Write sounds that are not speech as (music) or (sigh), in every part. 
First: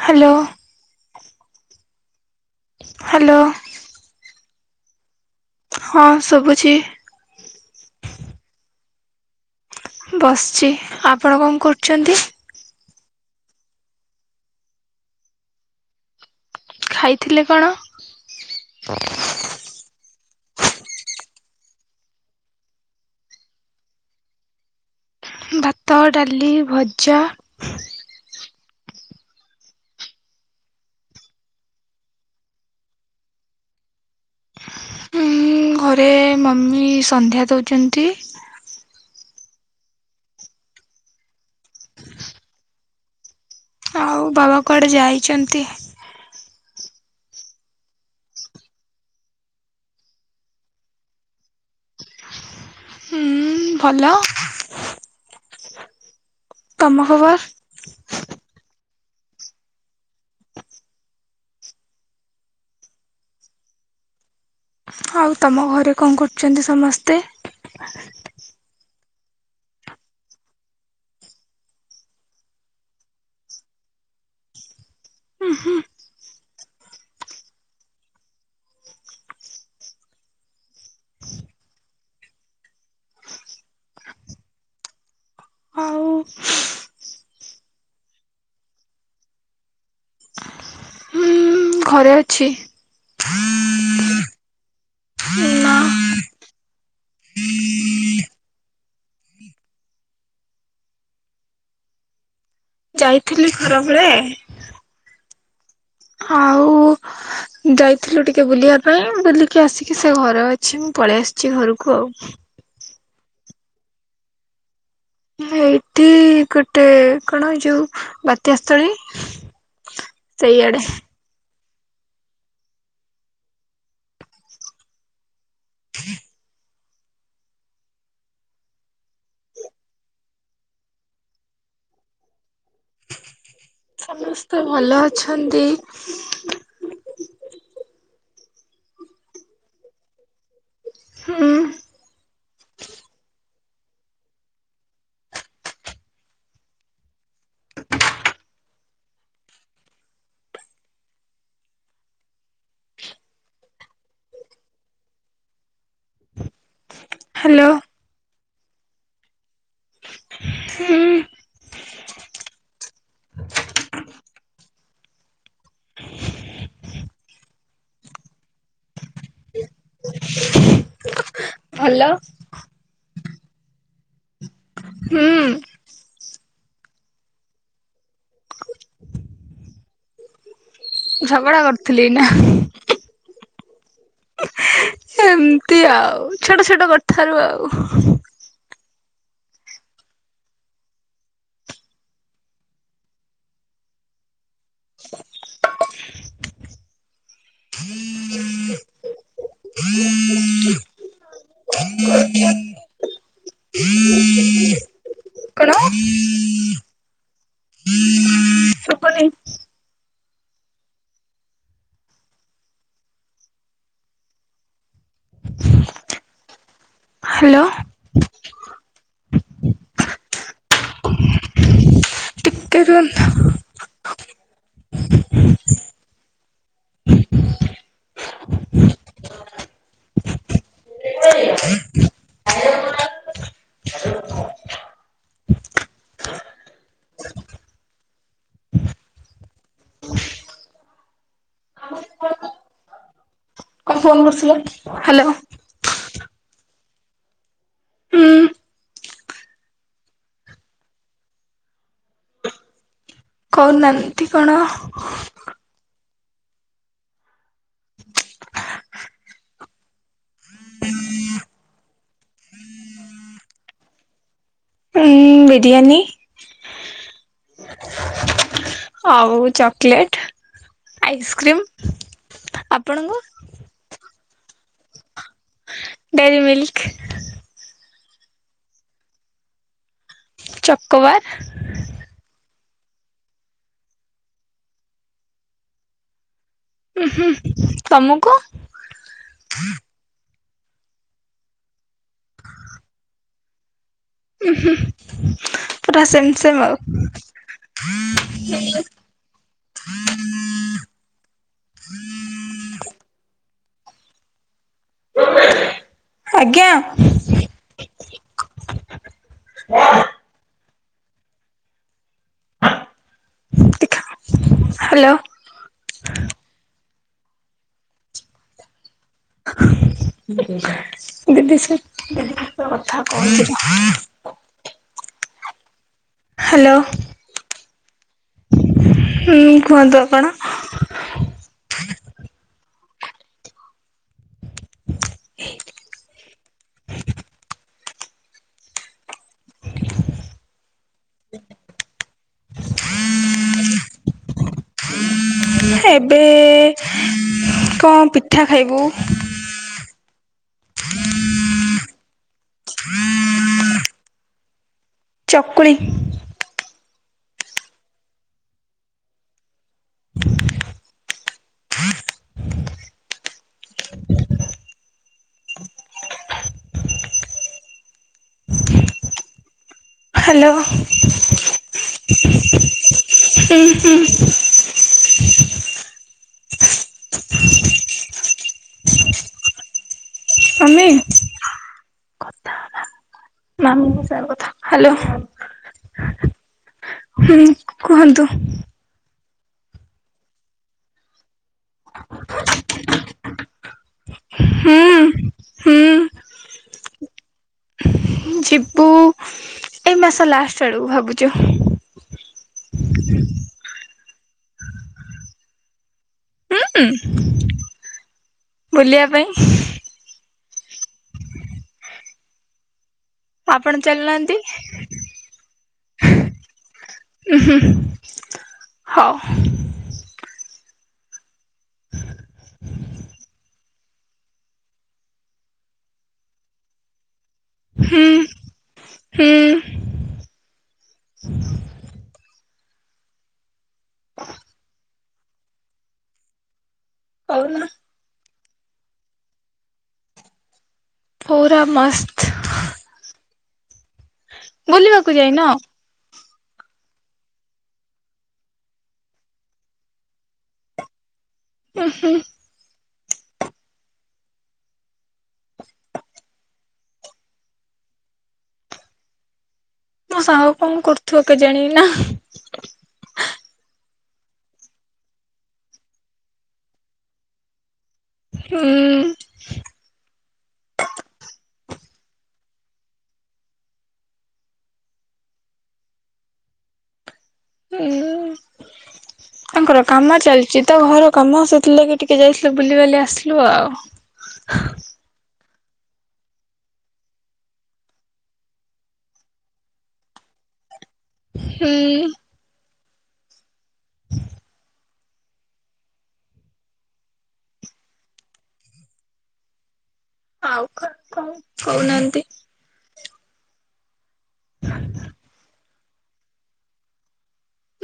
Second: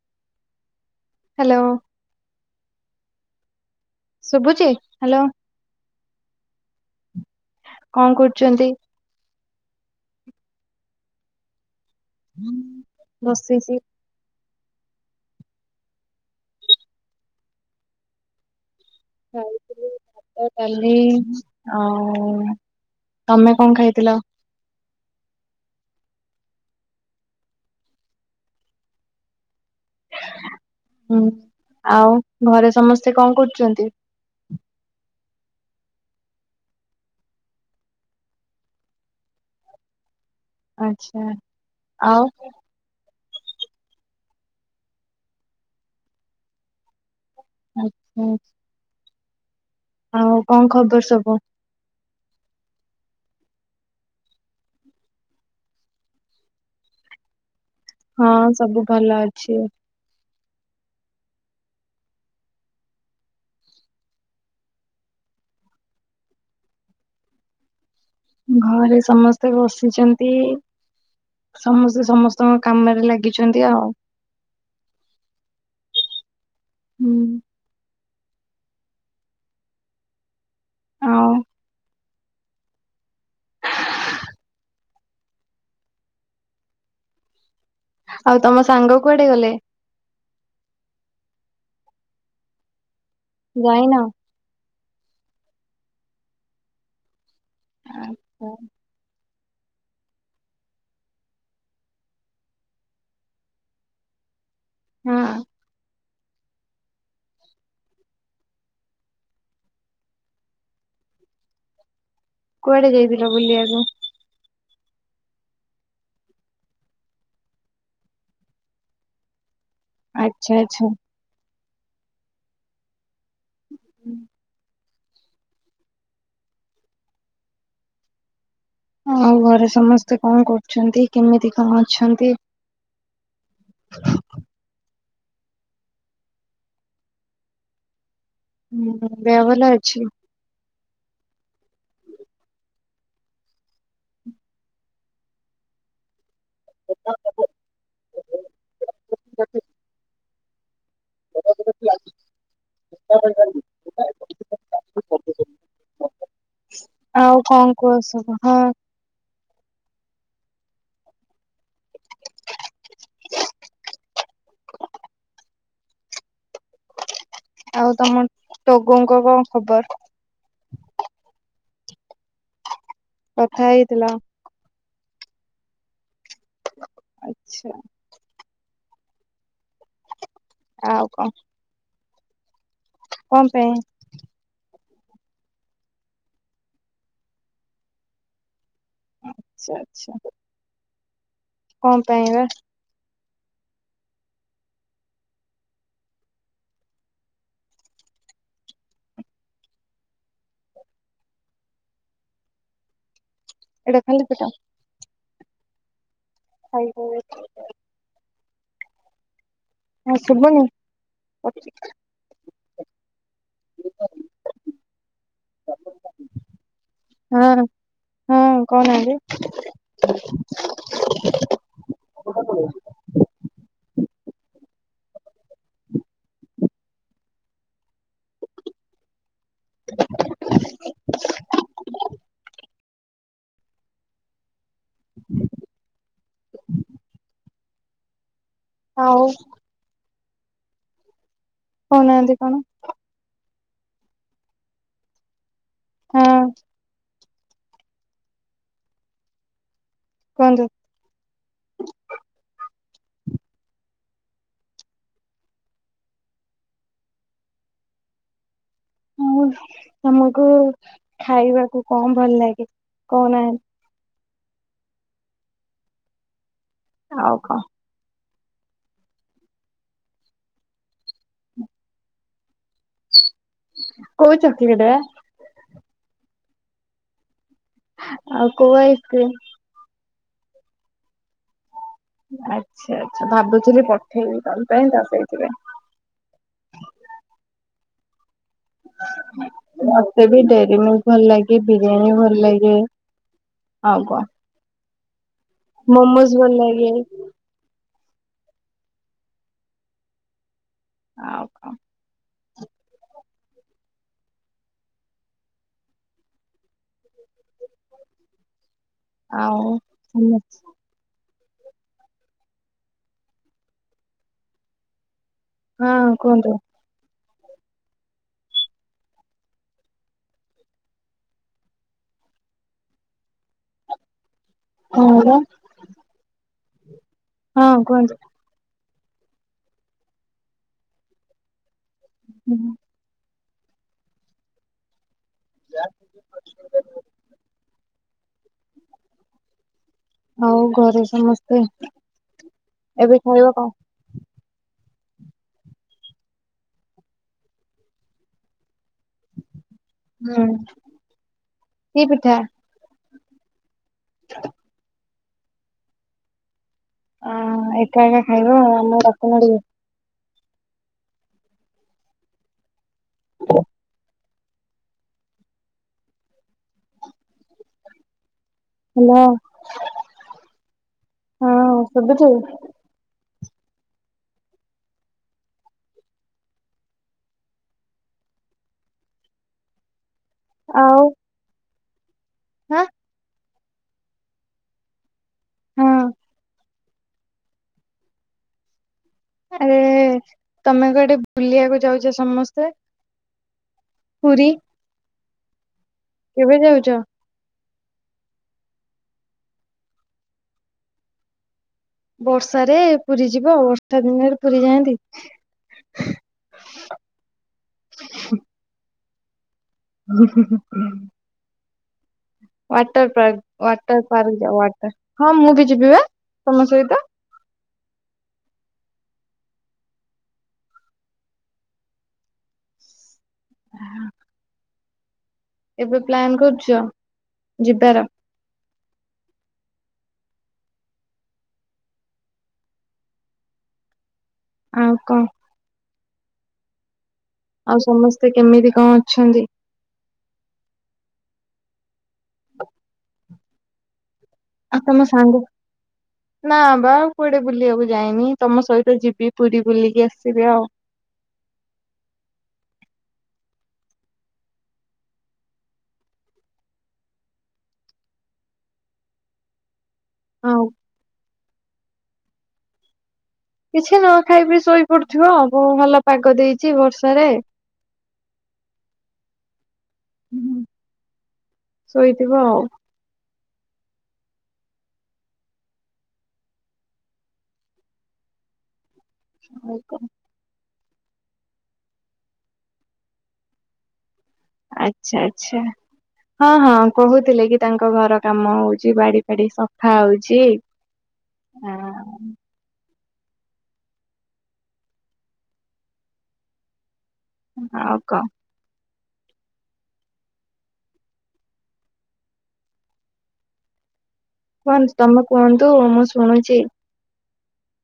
Hello. Hello. Hello ଶୁଭୁଚି hello. ଶୁଭୁଛି କଣ କରୁଛନ୍ତି? ବସିଛି ଆପଣ କଣ କରୁଛନ୍ତି? ବସିଛି। ଖାଇଥିଲେ କଣ? ଖାଇଥିଲି ଭାତ, ଡ଼ାଲି ଆଉ ତମେ କଣ ଖାଇଥିଲ? ଭାତ, ଡାଲି, ଭଜା ହୁଁ ଆଉ ଘରେ ସମସ୍ତେ କଣ କରୁଛନ୍ତି? ଉଁ ଘରେ ମମି ସନ୍ଧ୍ୟା ଦଉଛନ୍ତି ଆଛା ଆଉ? ଆଉ ବାବା କୁଆଡେ ଯାଇଛନ୍ତି। ଆଚ୍ଛା ଆଚ୍ଛା। ଆଉ କଣ ଖବର ସବୁ? ଉଁ ଭଲ। ତମ ଖବର? ହଁ ସବୁ ଭଲ ଅଛି ଆଉ। ଆଉ ତମ ଘରେ କଣ କରୁଛନ୍ତି ସମସ୍ତେ? ଘରେ ସମସ୍ତେ ବସିଛନ୍ତି। ସମସ୍ତେ ସମସ୍ତଙ୍କ କାମରେ ଲାଗିଛନ୍ତି ଆଉ। ଉଁ ହୁଁ। ହୁଁ। ଆଉ ଆଉ ଆଉ ତମ ସାଙ୍ଗ କୁଆଡେ ଗଲେ? ହଁ ଘରେ ଅଛି। ଯାଇନ? ନା ଆଛା। ଯାଇଥିଲି ଖରାବେଳେ। ହଁ। ଆଉ ଯାଇଥିଲୁ ଟିକେ ବୁଲିଆ ପାଇଁ ବୁଲିକି ଆସିକି ସେ ଘରେ ଅଛି ମୁଁ ପଳେଇ ଆସିଛି ଘରକୁ ଆଉ। କୁଆଡେ ଯାଇଥିଲ ବୁଲିବାକୁ? ହେ ଏଇଠି ଗୋଟେ କଣ ଏ ଯୋଉ ବାତ୍ୟା ସ୍ଥଳୀ ଆଚ୍ଛା ଆଚ୍ଛା। ହୁଁ। (inaudible) ଆଉ ଘରେ ସମସ୍ତେ କଣ କରୁଛନ୍ତି କେମିତି କଣ ଅଛନ୍ତି? ସମସ୍ତେ ଭଲ ଅ ଅଛନ୍ତି ହୁଁ ଦେହ ଭଲ ଅଛି? ହୁଁ। (unintelligible) (unintelligible) (unintelligible) ଆଉ କଣ ହ୍ୟାଲୋ କୁହ ସବୁ? ହଁ ହୁଁ। (inaudible) ଆଉ ତମ ଟୋଗୋଙ୍କ କଣ ଖବର? ଭଲ। କଥା ହେଇଥିଲ। ହୁଁ ଉଁ ଆଛା। (unintelligible) ଆଉ କଣ ଝଗଡା କରୁଥିଲି ନା କଣ ପାଇଁ? ଏମିତି ଆଉ ଛୋଟ ଛୋଟ କଥାରୁ ଆଉ ଆଛା, ଆଛା। କଣ ପାଇଁବା? (unintelligible) (unintelligible) (unintelligible) ଏଇଟା ଖାଲି ସେଟା। କଣ (unintelligible) ଶୁଭୁନି। ହଁ ଶୁଭୁନି। (unintelligible) ହ୍ୟାଲୋ ହଁ ହଁ କହୁନାହାନ୍ତି? ଟିକେ ରୁହନ୍ତୁ। (unintelligible) (unintelligible) (unintelligible) ହଉ କହୁନାହାନ୍ତି କଣ? କଣ ଫୋନ କରୁଥିଲ? ହାଲୋ ହଁ ହୁଁ କୁହନ୍ତୁ? କହୁନାହାନ୍ତି କଣ? ଆଉ ତମକୁ ଖାଇବାକୁ କଣ ଭଲ ଲାଗେ? କହୁନାହାନ୍ତି? ଉଁ ବିରିୟାନୀ। ଆଉ କଣ? ଆଉ ଚକୋଲେଟ, ଆଇସ୍କ୍ରିମ୍, ଆ କଉ ଚକଲେଟ ବା। Dairy Milk. ଆଉ କୋଉ ଚକୋବାର ଆଛା ଆଛା ଭାବୁଥିଲି ପଠେଇବି ତମ ପାଇଁ (inaudible) ହୁଁ ହୁଁ ତମକୁ ମତେ ବି ଡେ ଭଲ ଲାଗେ ବିରିୟାନୀ ଭଲ ଲାଗେ। ଆଉ କଣ ଉୁଁ ହୁଁ ପୁରା ମୋମୋଜ ସେମ ଭଲ ସେମ ଆଉ ଲାଗେ। (unintelligible) ଆଉ କ ଆଜ୍ଞା। ଆଉ ହାଲୋ ହଁ କୁହନ୍ତୁ? (inaudible) ଦିଦି ସେ ଦ କଥା କହୁ। ହ ହଁ ହ୍ୟାଲୋ କୁହନ୍ତୁ। ହୁଁ କୁହନ୍ତୁ ଆଉ କଣ? ହୁଁ। (inaudible) (inaudible) ଆଉ ଘରେ ସମସ୍ତେ, ଏବେ ଖାଇବା କଣ? ଏବେ କଣ ପିଠା ଖାଇବୁ। ହୁଁ କି ପିଠା? (inaudible) ଚକୁଳି ଅ ଏକା ଏକା ଖାଇବ ଆମକୁ ଡାକୁନ ଟିକେ। (inaudible) ହ୍ୟାଲୋ ହଁ ହ୍ୟାଲୋ ଶୁଭୁଛି? ହୁଁ ହୁଁ। ଆମେ ହାଁ ନ ମୁଁ ସାର୍ କଥା ହ୍ୟାଲୋ ହଁ ହୁଁ କୁହନ୍ତୁ। ଆରେ ତମେ ଗୋଟେ ବୁଲିବାକୁ ଯାଉଛେ ସମସ୍ତେ ପୁରୀ ହୁଁ ହୁଁ କେବେ ଯାଉଛ? ଯିବୁ ଏଇ ମାସ ଲାଷ୍ଟ ଆଡକୁ ଭାବୁଛୁ। ବର୍ଷାରେ ପୁରୀ ଯିବ ଆଉ, ବର୍ଷା ଦିନରେ ପୁରୀ ଯାଆନ୍ତି। ହୁଁ ହୁଁ ବୁଲିବା ପାଇଁ। ହୁଁ ହୁ ହୁଁ। (inaudible) (unintelligible) ୱାଟର ପାର୍କ, ଆପଣ ୱାଟର ପାର୍କ ଚାଲୁନାହାନ୍ତି ଯାଅ ୱାଟର, ହଁ ମୁଁ ବି ଯିବି ବା ତମ ସହିତ। (inaudible) ହୋଉ। (unintelligible) ଏବେ ପ୍ଲାନ୍ କରୁଛ ଯିବାର ହୁଁ ହୁଁ। (inaudible) ଆଉ କ କହୁନ ଆଉ ସମସ୍ତେ କେମିତି କଣ ଅଛନ୍ତି? ପୁରା ମସ୍ତ। ଆଉ ତମ ବୁଲିବାକୁ ସାଙ୍ଗ ଯାଇନ? ନା ବା କୁଆଡେ ବୁଲିବାକୁ ଯାଇନି, ତମ ସହିତ ଯିବି ପୁରୀ ବୁଲିକି ଆସିବି ଆଉ। (inaudible) ଉମଂ ହୁଁ। ମୋ ସାଙ୍ଗ ଆଉ କଣ କରୁଥିବ କେଜାଣି ନା କିଛି ନୁହଁ ଖାଇ ପି ଶୋଇପଡୁଥିବ ମୁଁ ଭଲ ପାଗ ଦେଇଛି ବର୍ଷାରେ। ଉଁ ଶୋଇଥିବ ଆଉ। ହୁଁ ଆଉ ତାଙ୍କର କଣ? କାମ ଚାଲିଚି ତ ଘର କାମ ସେଥିଲାଗି ଟିକେ ଯାଇଥିଲୁ ବୁଲିିବାଲି ଆସିଲୁ ଆଉ। ଆଚ୍ଛା ଆଚ୍ଛା। ହଁ ହଁ କହୁଥିଲେ କି ତାଙ୍କ ଘର କାମ ହଉଛି, ବାଡି ଫାଡି ସଫା ହଉଛି। ହୁଁ ଆଁ ଆଉ କ ଆଉ କଣ କଣ କହୁନାହାନ୍ତି। କଣ ତମେ କୁହନ୍ତୁ, ମୁଁ ଶୁଣୁଛି।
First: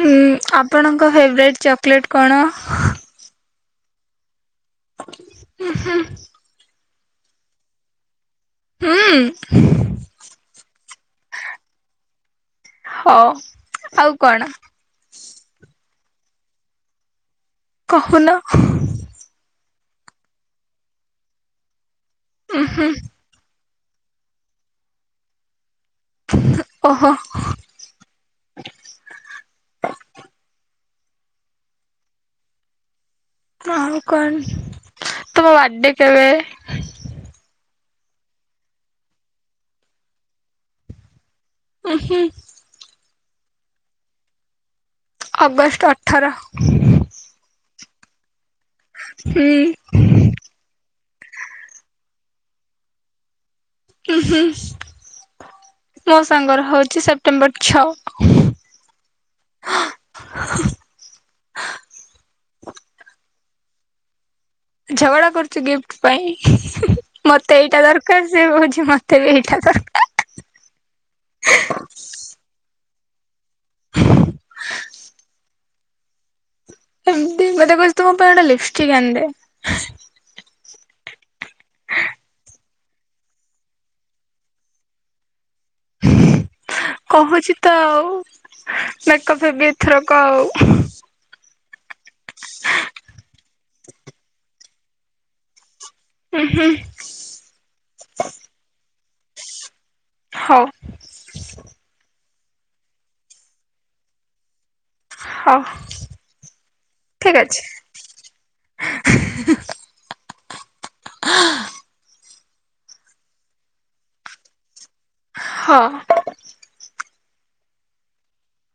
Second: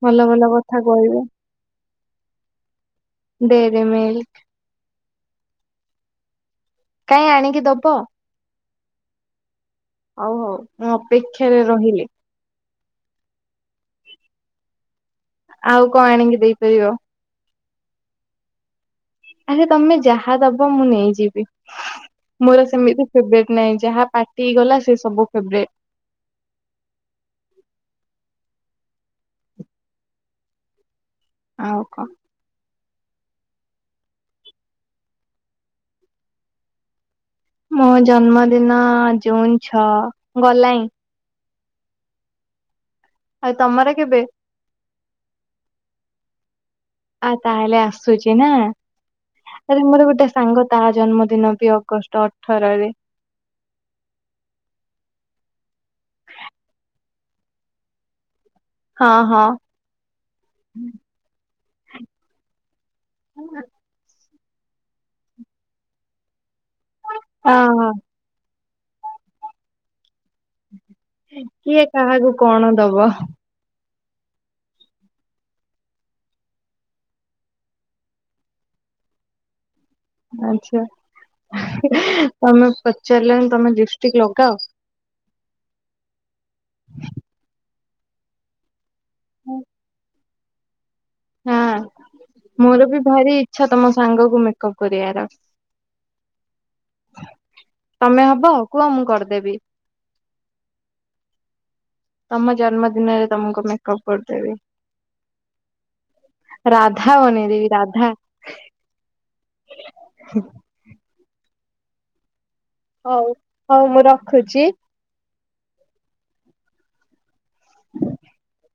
ହୁଁ ଭଲ ଭଲ କଥା ଆପଣଙ୍କ କହିବ। ଫେବରାଇଟ୍ ଚକୋଲେଟ୍ କଣ? ଡେରିମିଲ୍କ। ଉଁ ହୁଁ। କାଇଁ ଆଣିକି ଦବ? ହୁଁ। ହଉ ହଉ ମୁଁ ଅପେକ୍ଷାରେ ରହିଲି ହଁ ଆଉ କଣ। ଆଉ କଣ ଆଣିକି ଦେଇପାରିବ? କହୁନ। ଆରେ ତମେ ଯାହା ଦବ ମୁଁ ନେଇଯିବି ମୋର ସେମିତି ଫେବରେଟ୍ ନାଇଁ। ଯାହା ପାଟିକୁ ଗଲା ସେ ସବୁ ଫେବରେଟ୍। ଓହୋ। ଆଉ କଣ? ଆଉ କଣ ତୁମ ବର୍ଡେ କେବେ? ମୋ ଜନ୍ମଦିନ ଜୁନ ଛଅ ଗଲାଇଁ। ଉଁ ହୁଁ। ଆଉ ତମର କେବେ? ଅଗଷ୍ଟ ଅଠର। ଆସୁଚି ନା, ହୁଁ ଆରେ ମୋର ଗୋଟେ ସାଙ୍ଗ ତା ଜନ୍ମଦିନ ବି ଅଗଷ୍ଟ ଅ ଖରାରେ। ସେପଟେମ୍ବର ଛଅ। ହଁ ହଁ। ହୁଁ ଝଗଡା କରୁଛୁ ଗିଫ୍ଟ ପାଇଁ ମତେ ଏଇଟା ହଁ ଦରକାର ସେ କହୁଚି ମତେ ବି ଏଇଟା ଦରକାର। କିଏ କାହାକୁ କଣ ଦବ (inaudible) ଏମତି ମୁଁ ସେଇଥିପାଇଁ କହୁଛି ତୁ ମୋ ପାଇଁ ଗୋଟେ ଲିପଷ୍ଟିକ୍ ଆଣିଦେ। ଆଛା ତମେ ପଚାରିଲନି ତମେ ଲିପଷ୍ଟିକ ଲଗାଅ? କହୁଛି ତ ଆଉ। ମେକଅପ୍ ହେବି ଏଥରକ ଆଉ। ହଁ ମୋର ବି ଭାରି ଇଛା ତମ ସାଙ୍ଗକୁ ମେକଅପ କରିଆର। ତମେ ହବ କୁହ ମୁଁ କରିଦେବି। ହଉ। ତମ ଜନ୍ମଦିନରେ ତମକୁ ମେକଅପ୍ କରିଦେବି। ହଉ ରାଧା ଠିକ ବନେଇ ଅଛି ଦେବି ରାଧା। ହୁଁ। ହଉ ହଉ ମୁଁ ରଖୁଚି। ହଁ। (inaudible)